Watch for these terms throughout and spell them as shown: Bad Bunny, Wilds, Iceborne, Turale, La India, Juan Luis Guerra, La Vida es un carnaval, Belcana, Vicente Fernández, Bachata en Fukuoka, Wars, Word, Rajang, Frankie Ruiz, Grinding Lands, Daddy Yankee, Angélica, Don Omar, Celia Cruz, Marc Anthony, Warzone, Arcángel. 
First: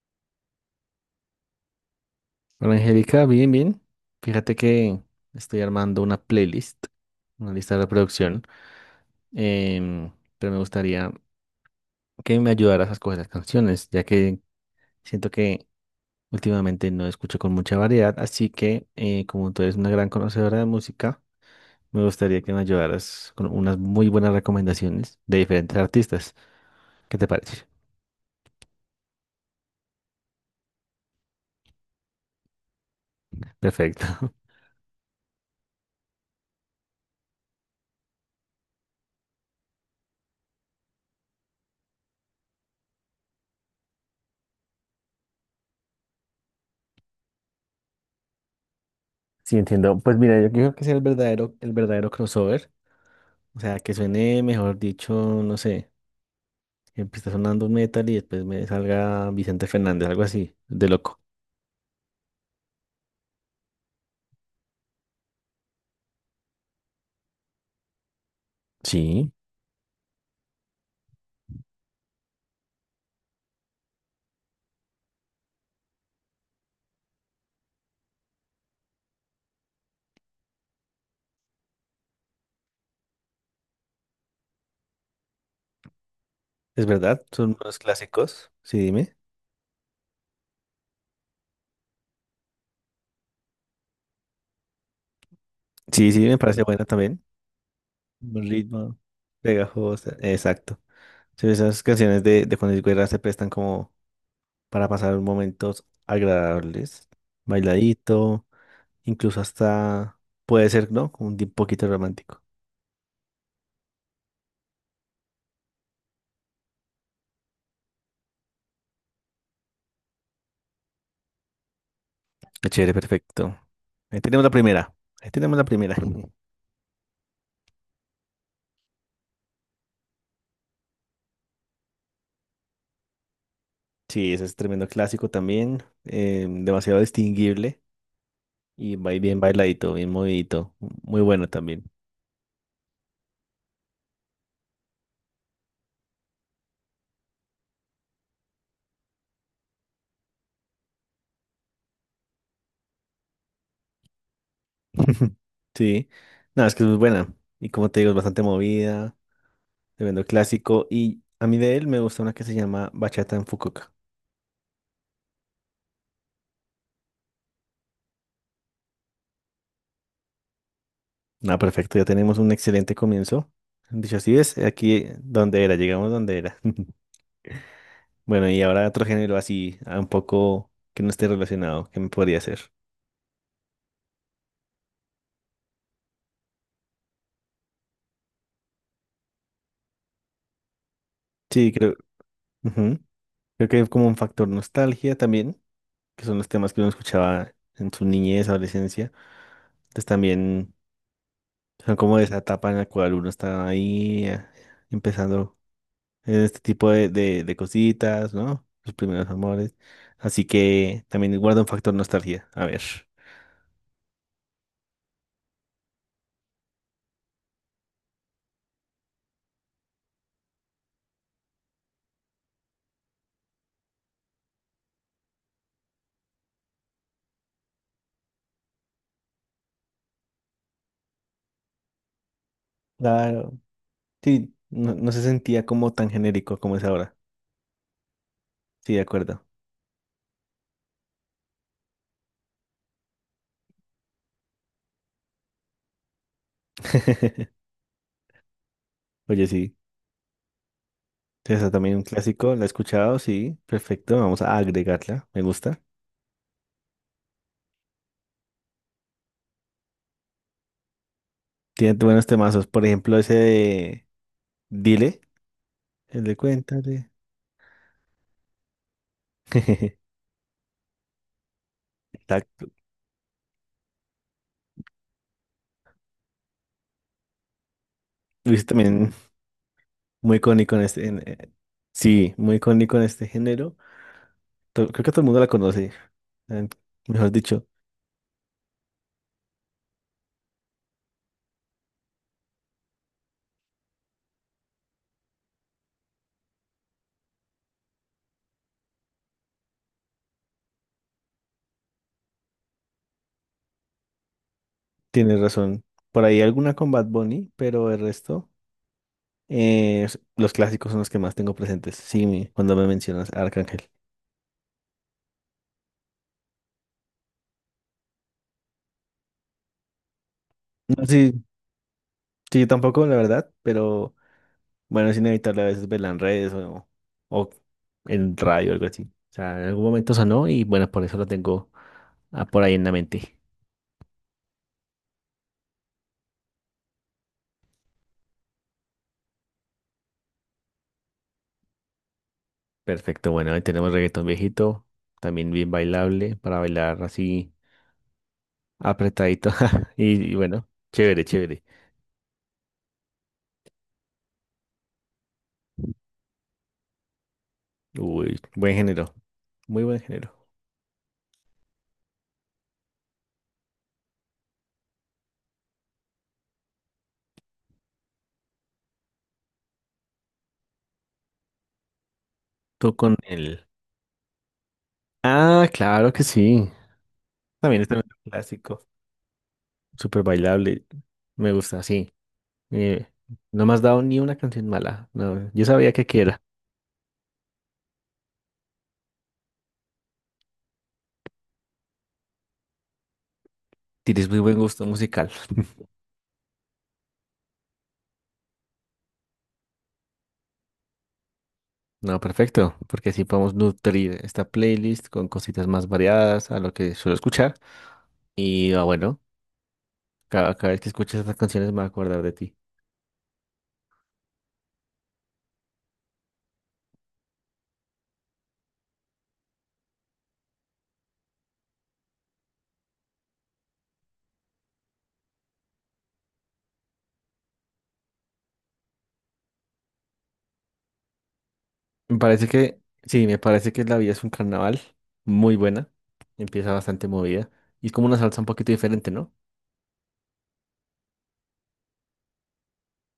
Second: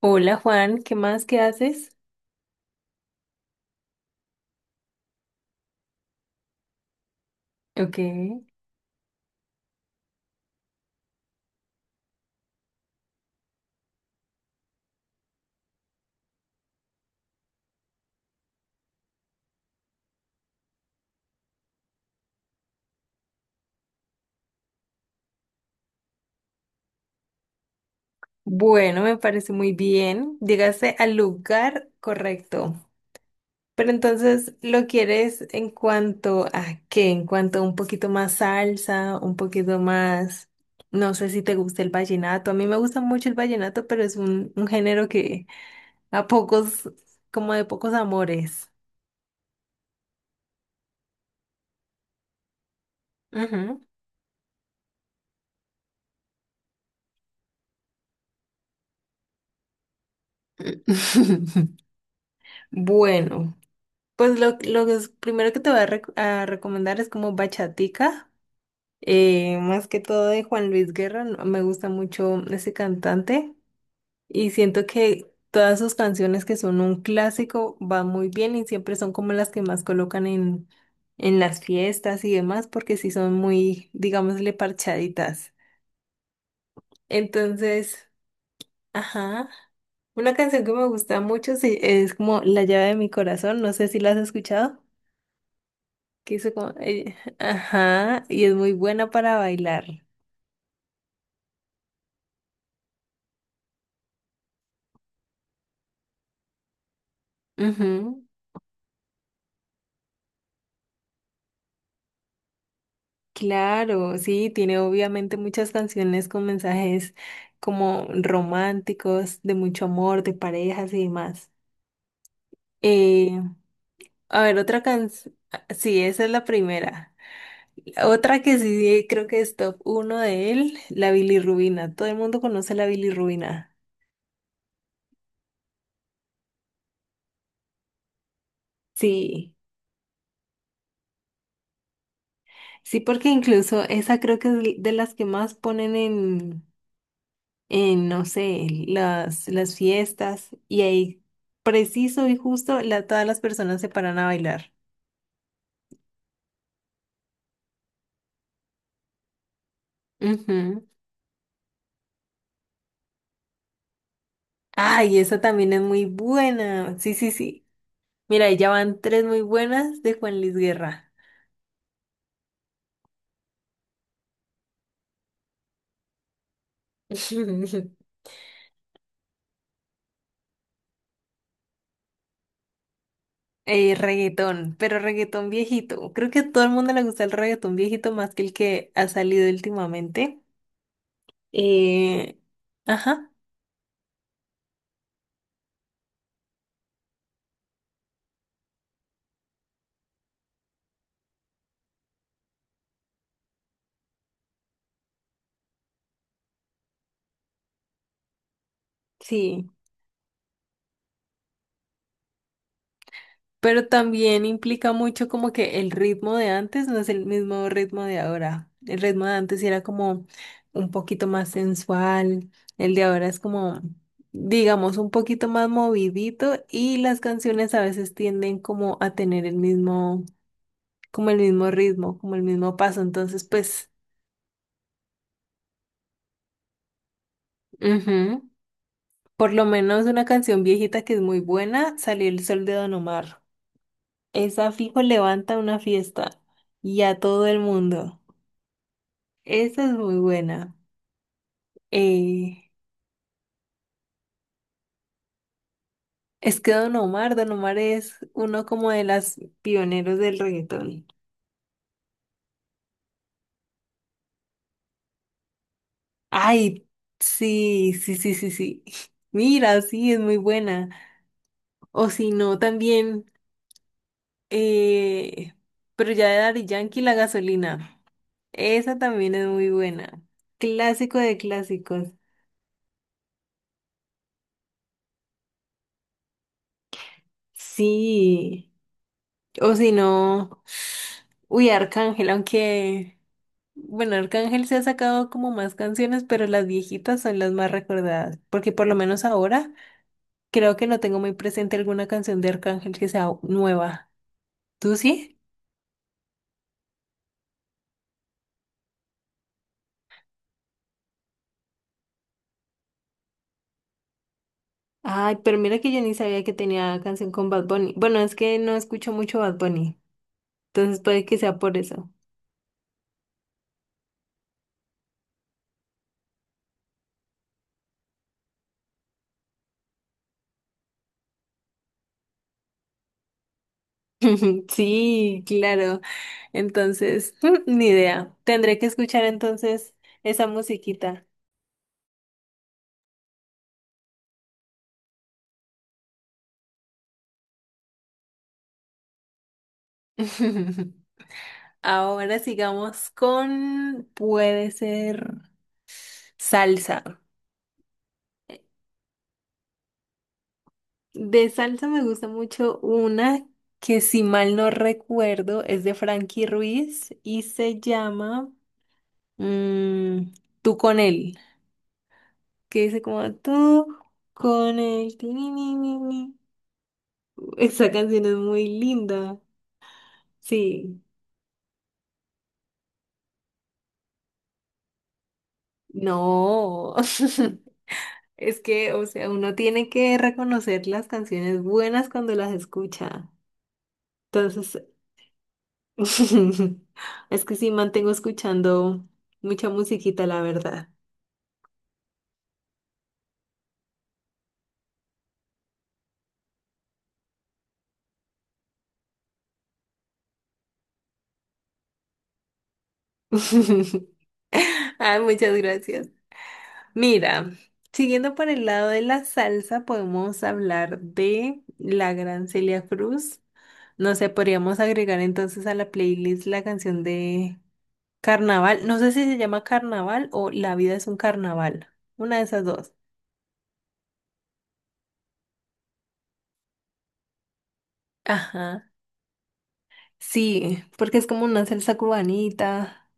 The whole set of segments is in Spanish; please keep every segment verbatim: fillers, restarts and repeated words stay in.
Hola Juan, ¿qué más? ¿Qué haces? Hola Angélica, bien, bien. Fíjate que estoy armando una playlist, una lista de Ok. reproducción, em, pero me gustaría que me ayudaras a escoger las canciones, ya que siento que últimamente no escucho con mucha variedad, así que eh, como tú eres una gran conocedora de música, me gustaría que me ayudaras con unas muy buenas recomendaciones de diferentes artistas. ¿Qué te parece? Bueno, me parece muy bien. Llegaste al lugar correcto. Pero Perfecto. entonces, ¿lo quieres en cuanto a qué? En cuanto a un poquito más salsa, un poquito más... No sé si te gusta el vallenato. A mí me gusta mucho el vallenato, pero es un, un género que a pocos, como de pocos amores. Sí, entiendo. Pues mira, yo creo que es el verdadero, el verdadero crossover, o sea, Ujú. que suene, mejor dicho, no sé. Empieza sonando un metal y después me salga Vicente Fernández, algo así, de loco. Bueno. Pues lo, lo que es- primero que te voy a, rec- a recomendar es como Bachatica, Sí. eh, más que todo de Juan Luis Guerra, no- me gusta mucho ese cantante y siento que todas sus canciones que son un clásico van muy bien y siempre son como las que más colocan en, en las fiestas y demás porque sí son muy, digámosle, parchaditas. Es verdad, son unos Entonces, clásicos. Sí, dime. ajá, una canción que me gusta mucho sí, es como La llave de mi corazón, no sé si la has escuchado. Sí, sí, Que me hizo parece como, buena eh, también. ajá, y Buen es muy ritmo, buena para bailar. pegajosa. Exacto. Sí, esas canciones de, de Juan Luis Guerra se prestan como para pasar momentos agradables, Ujú. bailadito, incluso hasta puede ser, ¿no? Como Un di- poquito romántico. Claro, sí, tiene obviamente muchas canciones con mensajes como románticos, de mucho amor, de parejas y demás. Qué chévere, Eh, perfecto. Ahí a tenemos la ver, otra primera. Ahí canción, tenemos la primera. sí, esa es la primera. Otra que sí creo que es top uno de él, la bilirrubina. Todo el mundo conoce la bilirrubina. Sí, ese es tremendo clásico también, eh, demasiado distinguible y va bien Sí, bailadito, bien movidito, muy bueno también. sí, porque incluso esa creo que es de las que más ponen en en, no sé, las, las fiestas y ahí preciso y justo la, todas las personas se paran a bailar. Sí, no, es que es muy buena y como te digo, es bastante movida, tremendo clásico Ujú. y a mí de él me gusta una que se llama Bachata en Fukuoka. Ay, esa también es muy buena. Sí, sí, sí. Mira, ahí ya van tres muy buenas de Juan Luis Guerra. Nada, perfecto, ya tenemos un excelente comienzo. Dicho así es, aquí eh, donde era, llegamos donde era. Bueno, y ahora otro género así, ah, un poco que no esté relacionado, que me podría hacer. Eh, reggaetón, pero reggaetón viejito. Creo que a todo el mundo le gusta el reggaetón viejito más que el que ha salido últimamente. Sí, creo, Eh, ujú. ajá, Creo que hay como un factor nostalgia también, que son los temas que uno escuchaba en su niñez, adolescencia. Entonces también son como esa etapa en la cual uno está ahí eh, empezando en este tipo de, de, de cositas, ¿no? Los primeros sí. amores. Así que también guarda un factor nostalgia. A ver. Pero también implica mucho como que el ritmo de antes no es el mismo ritmo de ahora. El ritmo de antes era como un poquito más sensual, el de ahora es como, digamos, un poquito más movidito y las canciones a veces tienden como a tener el mismo, como el mismo ritmo, como el mismo paso. Entonces, Claro. pues, Sí, no, no se sentía como tan genérico como es ahora. ujú. Sí, de acuerdo. Por lo menos una canción viejita que es muy buena, Salió el sol de Don Omar. Esa fijo levanta una fiesta y a todo el mundo. Oye, sí. Esa es muy buena. Esa también un clásico, la he Eh, escuchado, sí, perfecto, vamos a agregarla, me gusta. es que Don Omar, Don Omar es uno como de las pioneros del reggaetón. Tiene buenos temazos, por ejemplo, ese de Dile, el de Ay, Cuéntale. sí, sí, sí, sí, sí. Mira, sí, es muy buena. O si no, Exacto. también, eh, pero ya de Daddy Yankee, La Gasolina. Luis Esa también también es muy buena. muy icónico en este. en- Clásico de eh, clásicos. Sí, muy icónico en este género. To- Creo que todo el mundo la conoce. eh, Mejor dicho, Sí. O si no, uy, Arcángel, aunque... Bueno, Arcángel se ha sacado como más canciones, pero las viejitas son las más recordadas, porque por lo menos ahora creo que no tengo muy presente alguna canción de Arcángel que sea nueva. ¿Tú sí? tienes razón. Por ahí alguna con Bad Bunny, pero el resto, eh, s- los clásicos son los que más tengo presentes. Sí, mi- cuando me mencionas a Arcángel. Ay, pero mira que yo ni sabía que tenía canción con Bad Bunny. Bueno, es que no escucho mucho Bad Bunny, entonces No, puede que sí, sea por eso. sí, yo tampoco, la verdad, pero. Bueno, es inevitable a veces verla en redes o, o en radio, algo así. O sea, en algún momento sonó y bueno, por eso lo tengo ah, por ahí en la mente. Sí, claro. Entonces, ni idea. Tendré que escuchar entonces esa musiquita. Perfecto, bueno, ahí tenemos reggaetón viejito, también bien bailable, para bailar así apretadito. Y, y bueno, chévere, chévere. Ahora sigamos con, puede ser. Salsa. Uy, buen género, muy buen género. De salsa me gusta mucho una que si mal no recuerdo es de Frankie Ruiz y se llama mm, Tú con él, que Tú dice con como el... tú con él. Ti, ni, Ah, ni, ni, claro que ni". sí. También es Esa tremendo canción es muy clásico, linda. súper bailable. Sí, Me gusta, sí. Eh, no me has dado ni una canción mala. No, yo sabía que aquí era. no. Es que, o sea, uno tiene que reconocer las canciones buenas cuando las escucha. Tienes muy buen Entonces, gusto musical. es que sí, mantengo escuchando mucha musiquita, la verdad. No, perfecto, porque así podemos nutrir esta playlist con cositas más variadas a lo que suelo escuchar. Y ah, bueno, cada, cada vez que escuches estas canciones me voy a acordar de ti. Ay, muchas gracias. Mira, siguiendo por el lado de la salsa, podemos hablar de la gran Celia Cruz. No sé, podríamos agregar entonces a la playlist la canción de Carnaval. No sé si se llama Carnaval o La vida es un carnaval. Me Una de parece esas que, dos. sí, me parece que La Vida es un carnaval muy buena. Empieza bastante movida. Y es como una salsa un poquito Ajá. diferente, ¿no? Sí, porque es como una salsa cubanita,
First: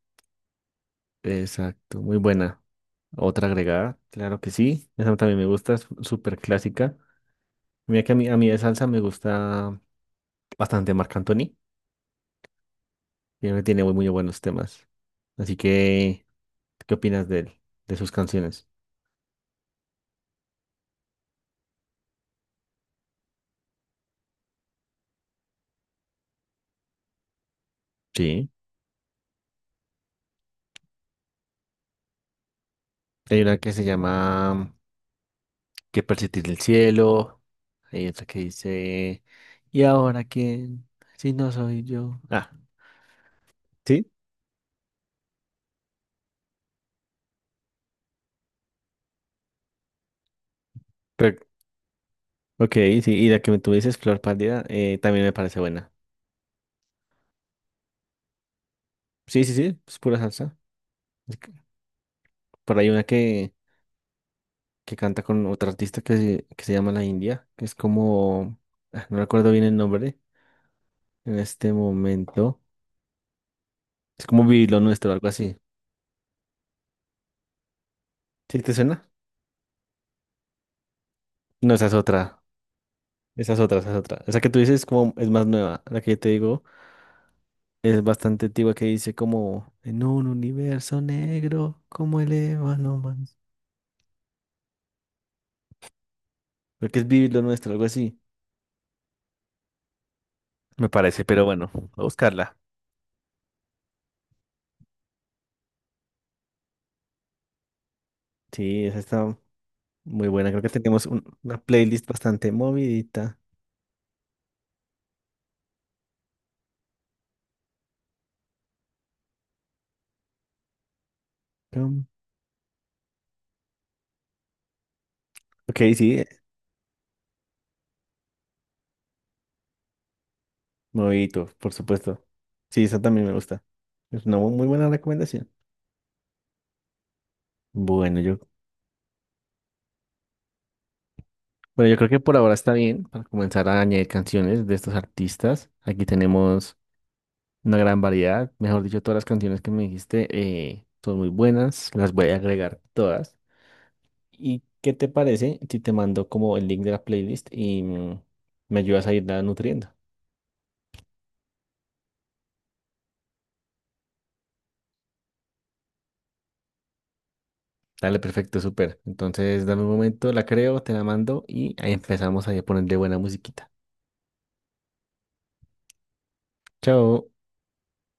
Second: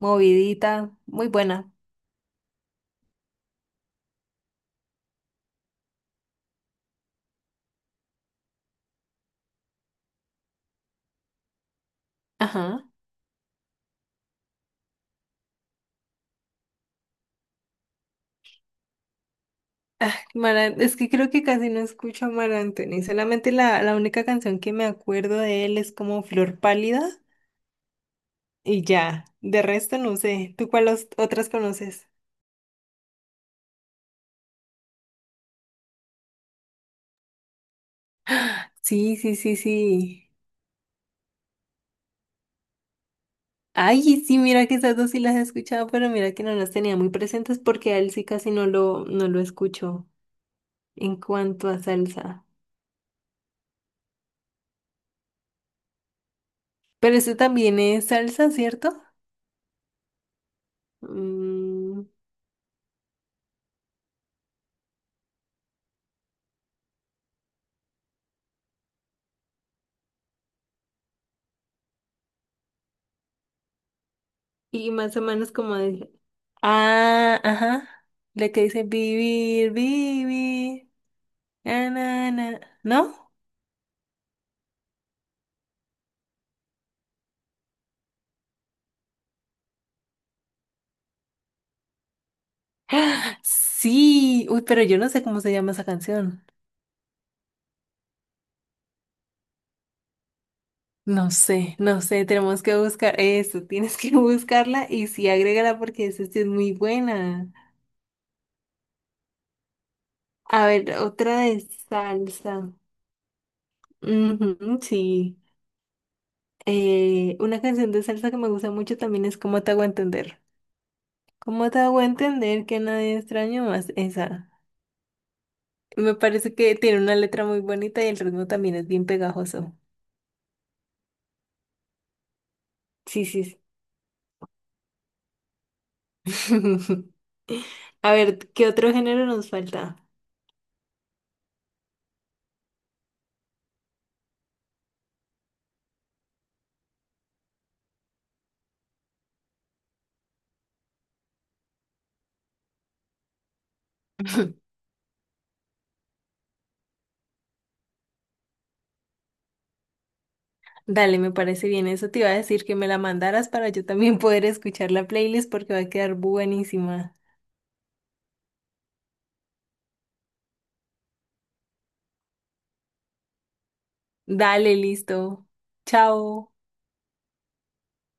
movidita, muy buena. Exacto, muy buena. Otra agregada, claro que sí. Esa también me gusta, es súper clásica. Mira que a mí, a mí de salsa me gusta bastante Marc Anthony. Ajá. Tiene, tiene muy, muy buenos temas. Así que, ¿qué opinas de él, de sus canciones? Mara, es que creo que casi no escucho a Mar Anthony. Solamente la, la única canción que me acuerdo de él es como Flor Pálida Sí. y ya. De resto no sé. ¿Tú cuáles otras conoces? Hay una que se llama Que persistir el cielo. Hay otra que Sí, dice sí, sí, ¿Y ahora sí. quién? Si no soy yo. Ah, Ay, sí. sí, mira que esas dos sí las he escuchado, pero mira que no las tenía muy presentes porque a él sí casi no lo, no lo escucho en Pero, cuanto a salsa. ok, sí. Y la que tú dices, Flor Pálida, eh, también me parece buena. Pero eso también es salsa, ¿cierto? Sí, sí, sí. Es pura salsa. Es que Mm. por ahí hay una que, que canta con otra artista que, se- que se llama La India, que es como. ah, No recuerdo bien el nombre en este momento. Es como Vivir lo Y nuestro, más o algo menos así. como de, ah, ajá. La ¿Sí que te dice suena? vivir, vivir. No, esa Na, es na, otra. na". ¿No? Esa es otra, esa es otra. Esa que tú dices es como es más nueva. La que yo te digo es bastante antigua, que dice como en un universo negro como el ébano más. ¡Ah! Sí. Uy, pero yo no sé cómo se llama esa canción. Creo que es Vivir lo nuestro, algo así. Me parece, No pero bueno, sé, voy no a sé. buscarla. Tenemos que buscar eso. Tienes que buscarla y sí, agrégala porque esa sí es muy buena. Sí, esa está muy buena. Creo A que ver, tenemos un- otra una de playlist bastante salsa. movidita. Ujú, sí. Eh, una canción de salsa que me gusta mucho también es ¿Cómo te hago entender? ¿Cómo te hago Pum. entender que nadie extraño más esa? Ok, Me sí, eh, parece que tiene una letra muy bonita y el ritmo también es bien pegajoso. movidito, por supuesto. Sí, esa Sí, también me sí. gusta. Es una muy buena recomendación. Sí. A Bueno, yo ver, ¿qué otro género nos falta? Bueno, yo creo que por ahora está bien para comenzar a añadir canciones de estos artistas. Aquí tenemos una gran variedad. Mejor dicho, todas las canciones que me dijiste eh, son muy buenas. Las voy a agregar todas. ¿Y qué te parece si te mando como el link de la playlist y mm, me ayudas a irla nutriendo? Dale, me parece bien. Eso te iba a decir que me la mandaras para yo también poder escuchar la playlist porque va a quedar buenísima. Dale, perfecto, súper. Entonces, dame un momento, la creo, te la mando y ahí empezamos ahí a ponerle buena musiquita. Dale, listo. Chao. Chao.